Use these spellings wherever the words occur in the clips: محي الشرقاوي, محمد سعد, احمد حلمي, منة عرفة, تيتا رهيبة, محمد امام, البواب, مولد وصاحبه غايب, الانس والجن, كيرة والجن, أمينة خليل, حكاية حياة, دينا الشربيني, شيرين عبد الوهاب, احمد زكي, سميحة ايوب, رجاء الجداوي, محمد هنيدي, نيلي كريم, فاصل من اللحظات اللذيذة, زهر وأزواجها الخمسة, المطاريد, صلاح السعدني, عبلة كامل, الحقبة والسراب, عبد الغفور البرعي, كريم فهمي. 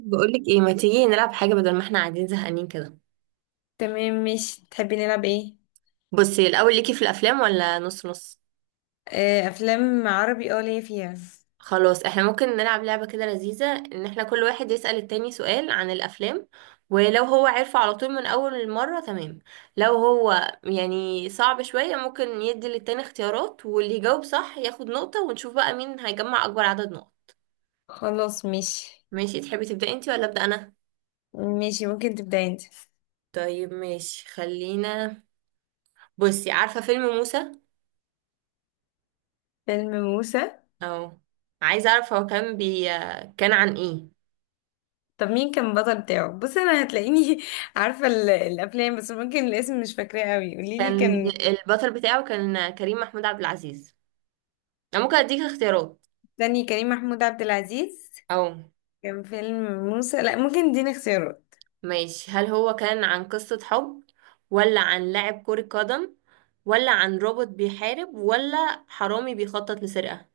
بقولك ايه، ما تيجي نلعب حاجة بدل ما احنا قاعدين زهقانين كده؟ تمام، مش تحبي نلعب ايه؟ بصي، الأول ليكي في الأفلام ولا نص نص؟ افلام عربي اه ليا فيها. خلاص، احنا ممكن نلعب لعبة كده لذيذة ان احنا كل واحد يسأل التاني سؤال عن الأفلام. ولو هو عارفه على طول من أول مرة، تمام. لو هو يعني صعب شوية ممكن يدي للتاني اختيارات، واللي يجاوب صح ياخد نقطة، ونشوف بقى مين هيجمع أكبر عدد نقط. خلاص مش ماشي، تحبي تبدأي انتي ولا أبدأ أنا؟ ماشي، ممكن تبدأ انت. طيب ماشي، خلينا. بصي، عارفة فيلم موسى؟ فيلم موسى؟ اه. عايزه اعرف، هو كان بي كان عن ايه؟ طب مين كان البطل بتاعه؟ بص انا هتلاقيني عارفة الافلام، بس ممكن الاسم مش فاكراه قوي، قوليلي كان كان. البطل بتاعه كان كريم محمود عبد العزيز. انا ممكن اديك اختيارات. تاني كريم محمود عبد العزيز اه. كان فيلم موسى؟ لا، ممكن اديني اختيارات. ماشي، هل هو كان عن قصة حب، ولا عن لاعب كرة قدم، ولا عن روبوت بيحارب، ولا حرامي بيخطط لسرقة؟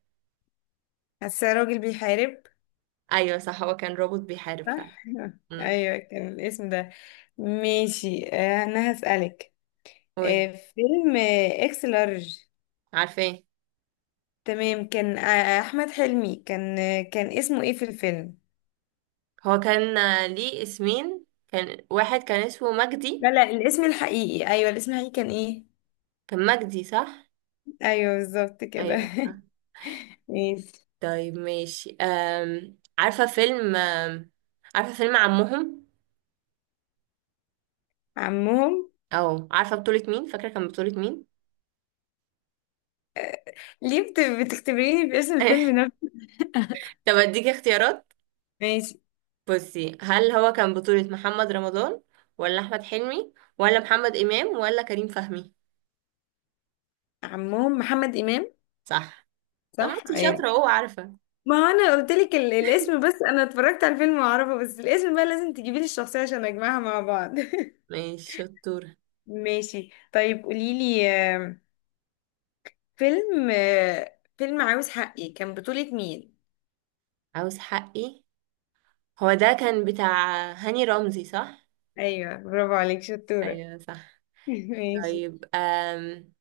حاسه راجل بيحارب. ايوه صح، هو كان روبوت بيحارب فعلا. صح امم. ايوه كان الاسم ده. ماشي، انا هسألك. آه، قولي، فيلم آه، اكس لارج. عارفاه. تمام، كان احمد حلمي. كان كان اسمه ايه في الفيلم؟ هو كان ليه اسمين، كان واحد كان اسمه لا مجدي. لا، الاسم الحقيقي. ايوه، الاسم الحقيقي كان ايه؟ كان مجدي صح. ايوه بالظبط كده ايوه صح. ماشي. طيب ماشي، عارفة فيلم عمهم؟ عمهم؟ او عارفة بطولة مين، فاكرة كان بطولة مين؟ ليه بت- بتختبريني باسم الفيلم نفسه؟ طب اديكي اختيارات. ماشي. بصي، هل هو كان بطولة محمد رمضان، ولا احمد حلمي، ولا محمد امام، ولا كريم فهمي؟ عمهم محمد امام. صح. طب ما صح انتي ايوه. شاطرة اهو، عارفة. ما هو انا قلت لك الاسم، بس انا اتفرجت على الفيلم واعرفه، بس الاسم بقى لازم تجيبي لي الشخصيه عشان اجمعها مع بعض ماشي، شطورة. ماشي طيب، قولي لي. فيلم آه، فيلم عاوز حقي كان بطولة مين؟ عاوز حقي؟ هو ده كان بتاع هاني رمزي صح؟ ايوه برافو عليك، شطورة ايوه صح. ماشي. طيب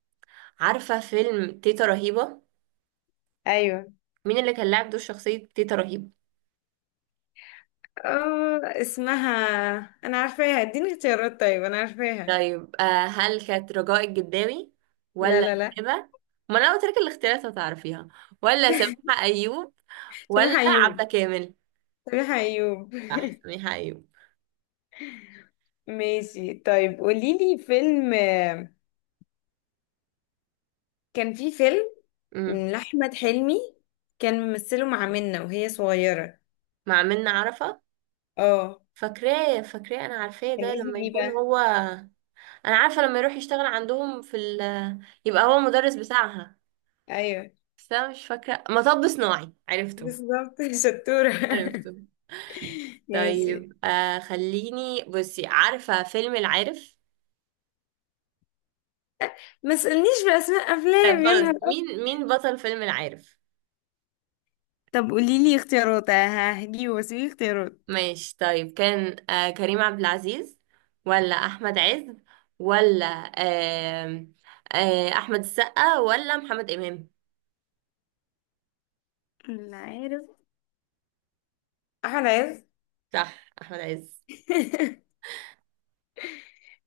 عارفة فيلم تيتا رهيبة؟ ايوه. مين اللي كان لاعب دور شخصية تيتا رهيبة؟ اه اسمها، انا عارفاها. اديني اختيارات، طيب انا عارفاها. طيب هل كانت رجاء الجداوي، لا ولا لا لا. الهبة؟ ما انا قلت لك الاختيارات هتعرفيها. ولا سميحة ايوب، ولا سامح ايوب، عبلة كامل؟ سامح ايوب. صح، سميحة ايوب. ماشي طيب، قوليلي فيلم. كان في فيلم امم. لأحمد حلمي، كان ممثله مع منة وهي صغيرة. مع منة عرفة؟ اه. فاكراه فاكراه، انا عارفاه، كان ده اسمه لما ايه يكون بقى؟ هو. انا عارفة لما يروح يشتغل عندهم يبقى هو مدرس بتاعها. ايوه بس انا مش فاكرة، مطب صناعي عرفته. بالظبط شطورة عرفته. ماشي. طيب خليني بصي، عارفة فيلم العارف؟ ما تسألنيش بأسماء طيب أفلام يا خلاص، نهار! مين بطل فيلم العارف؟ طب قولي لي اختيارات، ههجيبه بس في اختيارات. ماشي طيب، كان كريم عبد العزيز، ولا احمد عز، ولا آه احمد السقا ولا محمد امام؟ لا، عارف. احمد عز. صح، احمد عز.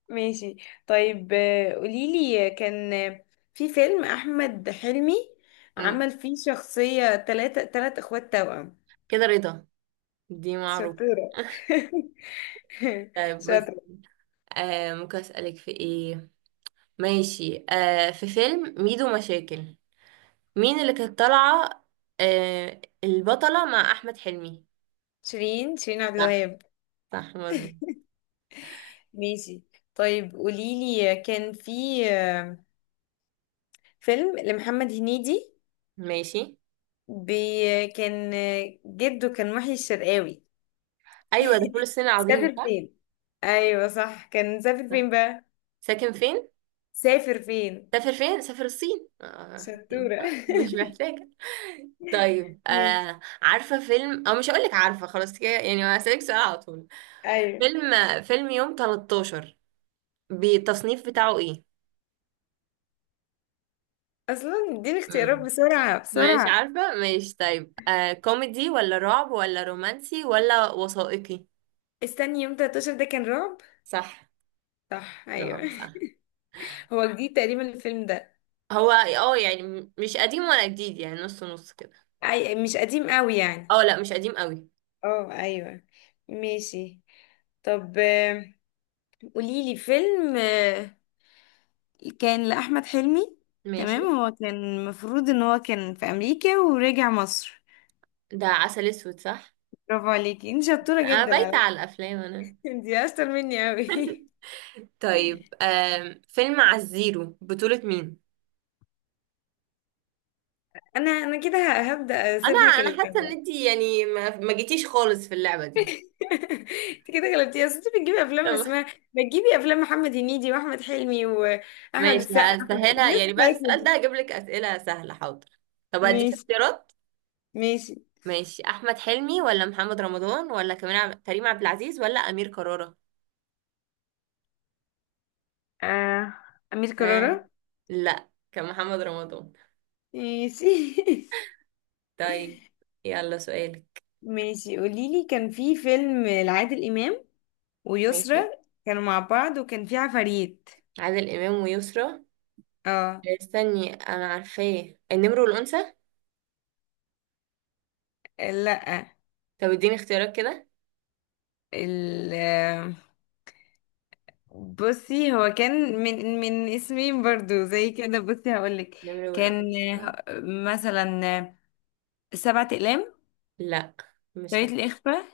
ماشي. طيب قوليلي، كان في فيلم احمد حلمي امم عمل فيه شخصية تلات اخوات توأم. كده رضا، دي معروفه. شطورة طيب بس شاطرة. ممكن اسالك في ايه؟ ماشي، في فيلم ميدو مشاكل، مين اللي كانت طالعه، البطله مع احمد حلمي؟ شيرين عبد صح. الوهاب. صح مظبوط. ماشي. طيب قوليلي، آه، كان في آه، فيلم لمحمد هنيدي. ماشي. بي- كان آه، جده كان محي الشرقاوي. ايوه ده فول الصين العظيم سافر صح؟ فين؟ ايوه صح، كان سافر صح. فين بقى؟ ساكن فين؟ سافر فين. سافر فين؟ سافر الصين آه. شطورة آه، مش محتاجة. طيب ماشي. عارفة فيلم، أو مش هقولك عارفة، خلاص كده يعني هسألك سؤال على طول. ايوه. فيلم فيلم يوم 13 بالتصنيف بتاعه ايه؟ اصلا اديني اختيارات مم. بسرعة مش بسرعة. عارفة، مش. طيب، آه كوميدي ولا رعب ولا رومانسي ولا وثائقي؟ استني، يوم 13 ده كان رعب. صح. صح ايوه رعب صح. هو جديد تقريبا الفيلم ده. هو يعني مش قديم ولا جديد، يعني نص نص كده. مش قديم قوي يعني. اه لا، مش قديم قوي. اه ايوه. ماشي. طب قوليلي فيلم كان لأحمد حلمي. ماشي. تمام، هو كان المفروض ان هو كان في امريكا ورجع مصر. ده عسل اسود صح؟ برافو عليكي انت، شطورة انا جدا بايتة على على الافلام فكرة انا. انت اشطر مني قوي طيب فيلم على الزيرو بطولة مين؟ انا كده هبدأ اسيب انا لك انا حاسه ان اللعبة. انتي يعني ما جيتيش خالص في اللعبه دي. انت كده غلبتي، اصل انت بتجيبي افلام طب اسمها، بتجيبي افلام محمد هنيدي واحمد حلمي واحمد ماشي، السقا، احمد هسهلها الناس يعني بعد بتاعتنا السؤال دي. ده هجيب لك اسئله سهله، حاضر. طب هديك ماشي اختيارات. ماشي. ماشي، احمد حلمي ولا محمد رمضان ولا كريم عبد العزيز ولا امير كرارة؟ آه. امير آه. كرارة. لا، كان محمد رمضان. ماشي طيب. يلا سؤالك. ماشي، قولي لي. كان في فيلم لعادل امام ويسرا، ماشي، كانوا مع بعض وكان في عفاريت. عادل امام ويسرى. اه. استني، انا عارفاه، النمر والانثى؟ لا. طب اديني اختيارات كده. ال، بصي هو كان من اسمين برضو زي كده، بصي هقولك. النمر كان والانثى. مثلا سبعة أقلام، لا. مش حتى. طريقة الإخفاء،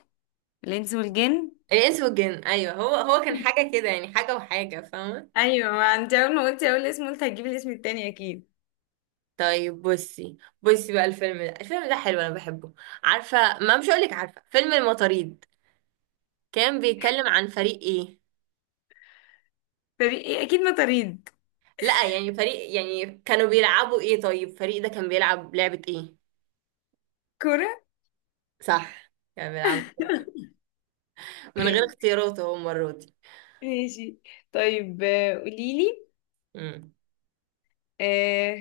الإنس والجن. الانس والجن، ايوه، هو كان حاجه كده يعني حاجه وحاجه، فاهمه. أيوة، ما أنت أول ما قلتي أول اسم قلت هتجيبي الاسم التاني أكيد. طيب بصي بقى، الفيلم ده حلو انا بحبه. عارفه، ما مش هقولك عارفه، فيلم المطاريد؟ كان بيتكلم عن فريق ايه؟ فريق إيه؟ أكيد ما طريد. لا يعني فريق، يعني كانوا بيلعبوا ايه، طيب فريق ده كان بيلعب لعبه ايه؟ كورة. صح، كان بيلعب. من غير اختيارات اهو المره دي. ماشي. طيب آه، قوليلي امم. آه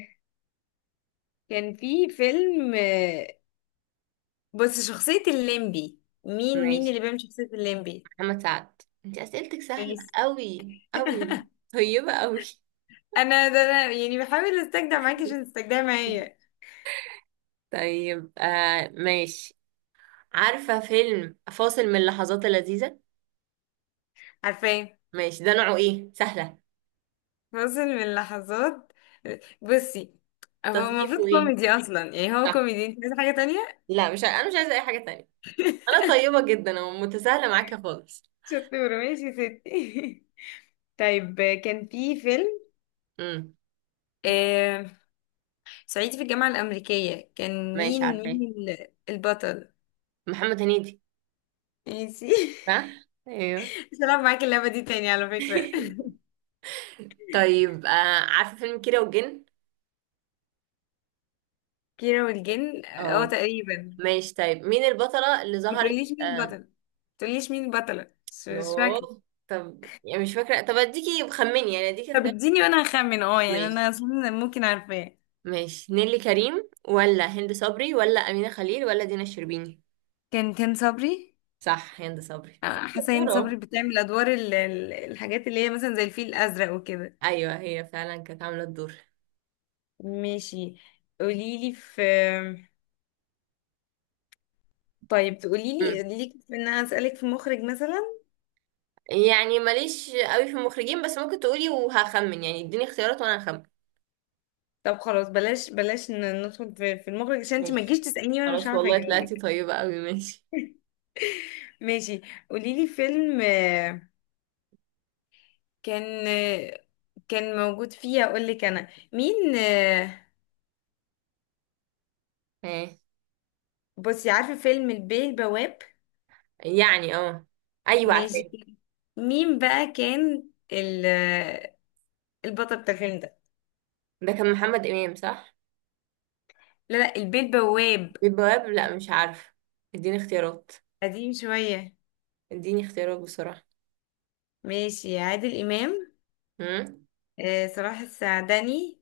كان في فيلم، بص شخصية الليمبي، مين ماشي. اللي بيعمل شخصية الليمبي؟ محمد سعد، انت اسئلتك سهله ماشي قوي قوي. طيبه قوي. انا ده انا يعني بحاول استجدع معاكي عشان تستجدعي معايا. طيب ماشي، عارفة فيلم فاصل من اللحظات اللذيذة؟ عارفاه. ماشي، ده نوعه ايه، سهلة. فاصل من اللحظات. بصي، هو المفروض تصنيفه ايه؟ كوميدي اصلا، يعني هو صح. كوميدي، انت عايزه حاجه تانية؟ لا، مش ع- انا مش عايزة اي حاجة تانية. انا طيبة جدا ومتساهلة معاكي خالص. شطوره، ماشي يا ستي طيب كان في فيلم، امم. آه صعيدي في الجامعه الامريكيه، كان ماشي، مين عارفة مين ايه؟ البطل؟ محمد هنيدي. ماشي صح. ايوه. مش هلعب معاكي اللعبه دي تاني على فكره. طيب عارفة فيلم كيرة والجن؟ كيرة والجن، اه اه. تقريبا. ماشي طيب، مين البطلة اللي ما ظهرت تقوليش مين آه البطل، ما تقوليش مين البطله، مش فاكره. يوه. طب يعني مش فاكرة، طب اديكي خمني، يعني اديكي طب اختيار. اديني وانا هخمن، اه يعني ماشي. انا اصلا ممكن عارفاه. ماشي، نيلي كريم ولا هند صبري ولا أمينة خليل ولا دينا الشربيني؟ كان صبري. صح، هند صبري. حسين برافو. صبري بتعمل ادوار الحاجات اللي هي مثلا زي الفيل الازرق وكده. ايوه، هي فعلا كانت عامله الدور. ماشي، قوليلي في. طيب مم. تقوليلي ليك في ان انا اسالك في مخرج مثلا. يعني ماليش قوي في المخرجين، بس ممكن تقولي وهخمن، يعني اديني اختيارات وانا هخمن. طب خلاص، بلاش بلاش ندخل في في المخرج، عشان انت ما ماشي. تجيش تساليني وانا مش خلاص عارفه والله، طلعتي اجاوبك. طيبة قوي، ماشي. ماشي، قوليلي فيلم، كان آه، كان موجود فيه، اقول لك انا مين، ايه؟ بصي عارفه فيلم البيه البواب؟ يعني اه. ايوه، ماشي. عارفاه. مين بقى كان ال البطل بتاع الفيلم ده؟ ده كان محمد امام صح؟ لا لا، البيه بواب. البواب، لا مش عارفه. اديني اختيارات. قديم شوية. اديني اختيارات بسرعه. ماشي. عادل إمام، امم. صلاح السعدني،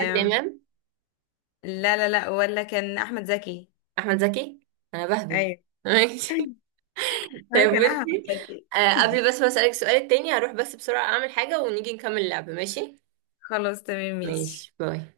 عادل امام. لا لا لا، ولا كان أحمد زكي. احمد زكي. انا بهبد. أيوة. ماشي. طيب هو كان أحمد بصي. زكي. قبل بس ما اسالك السؤال التاني، هروح بس بسرعه اعمل حاجه ونيجي نكمل اللعبه، ماشي؟ خلاص تمام، ماشي. ماشي باي.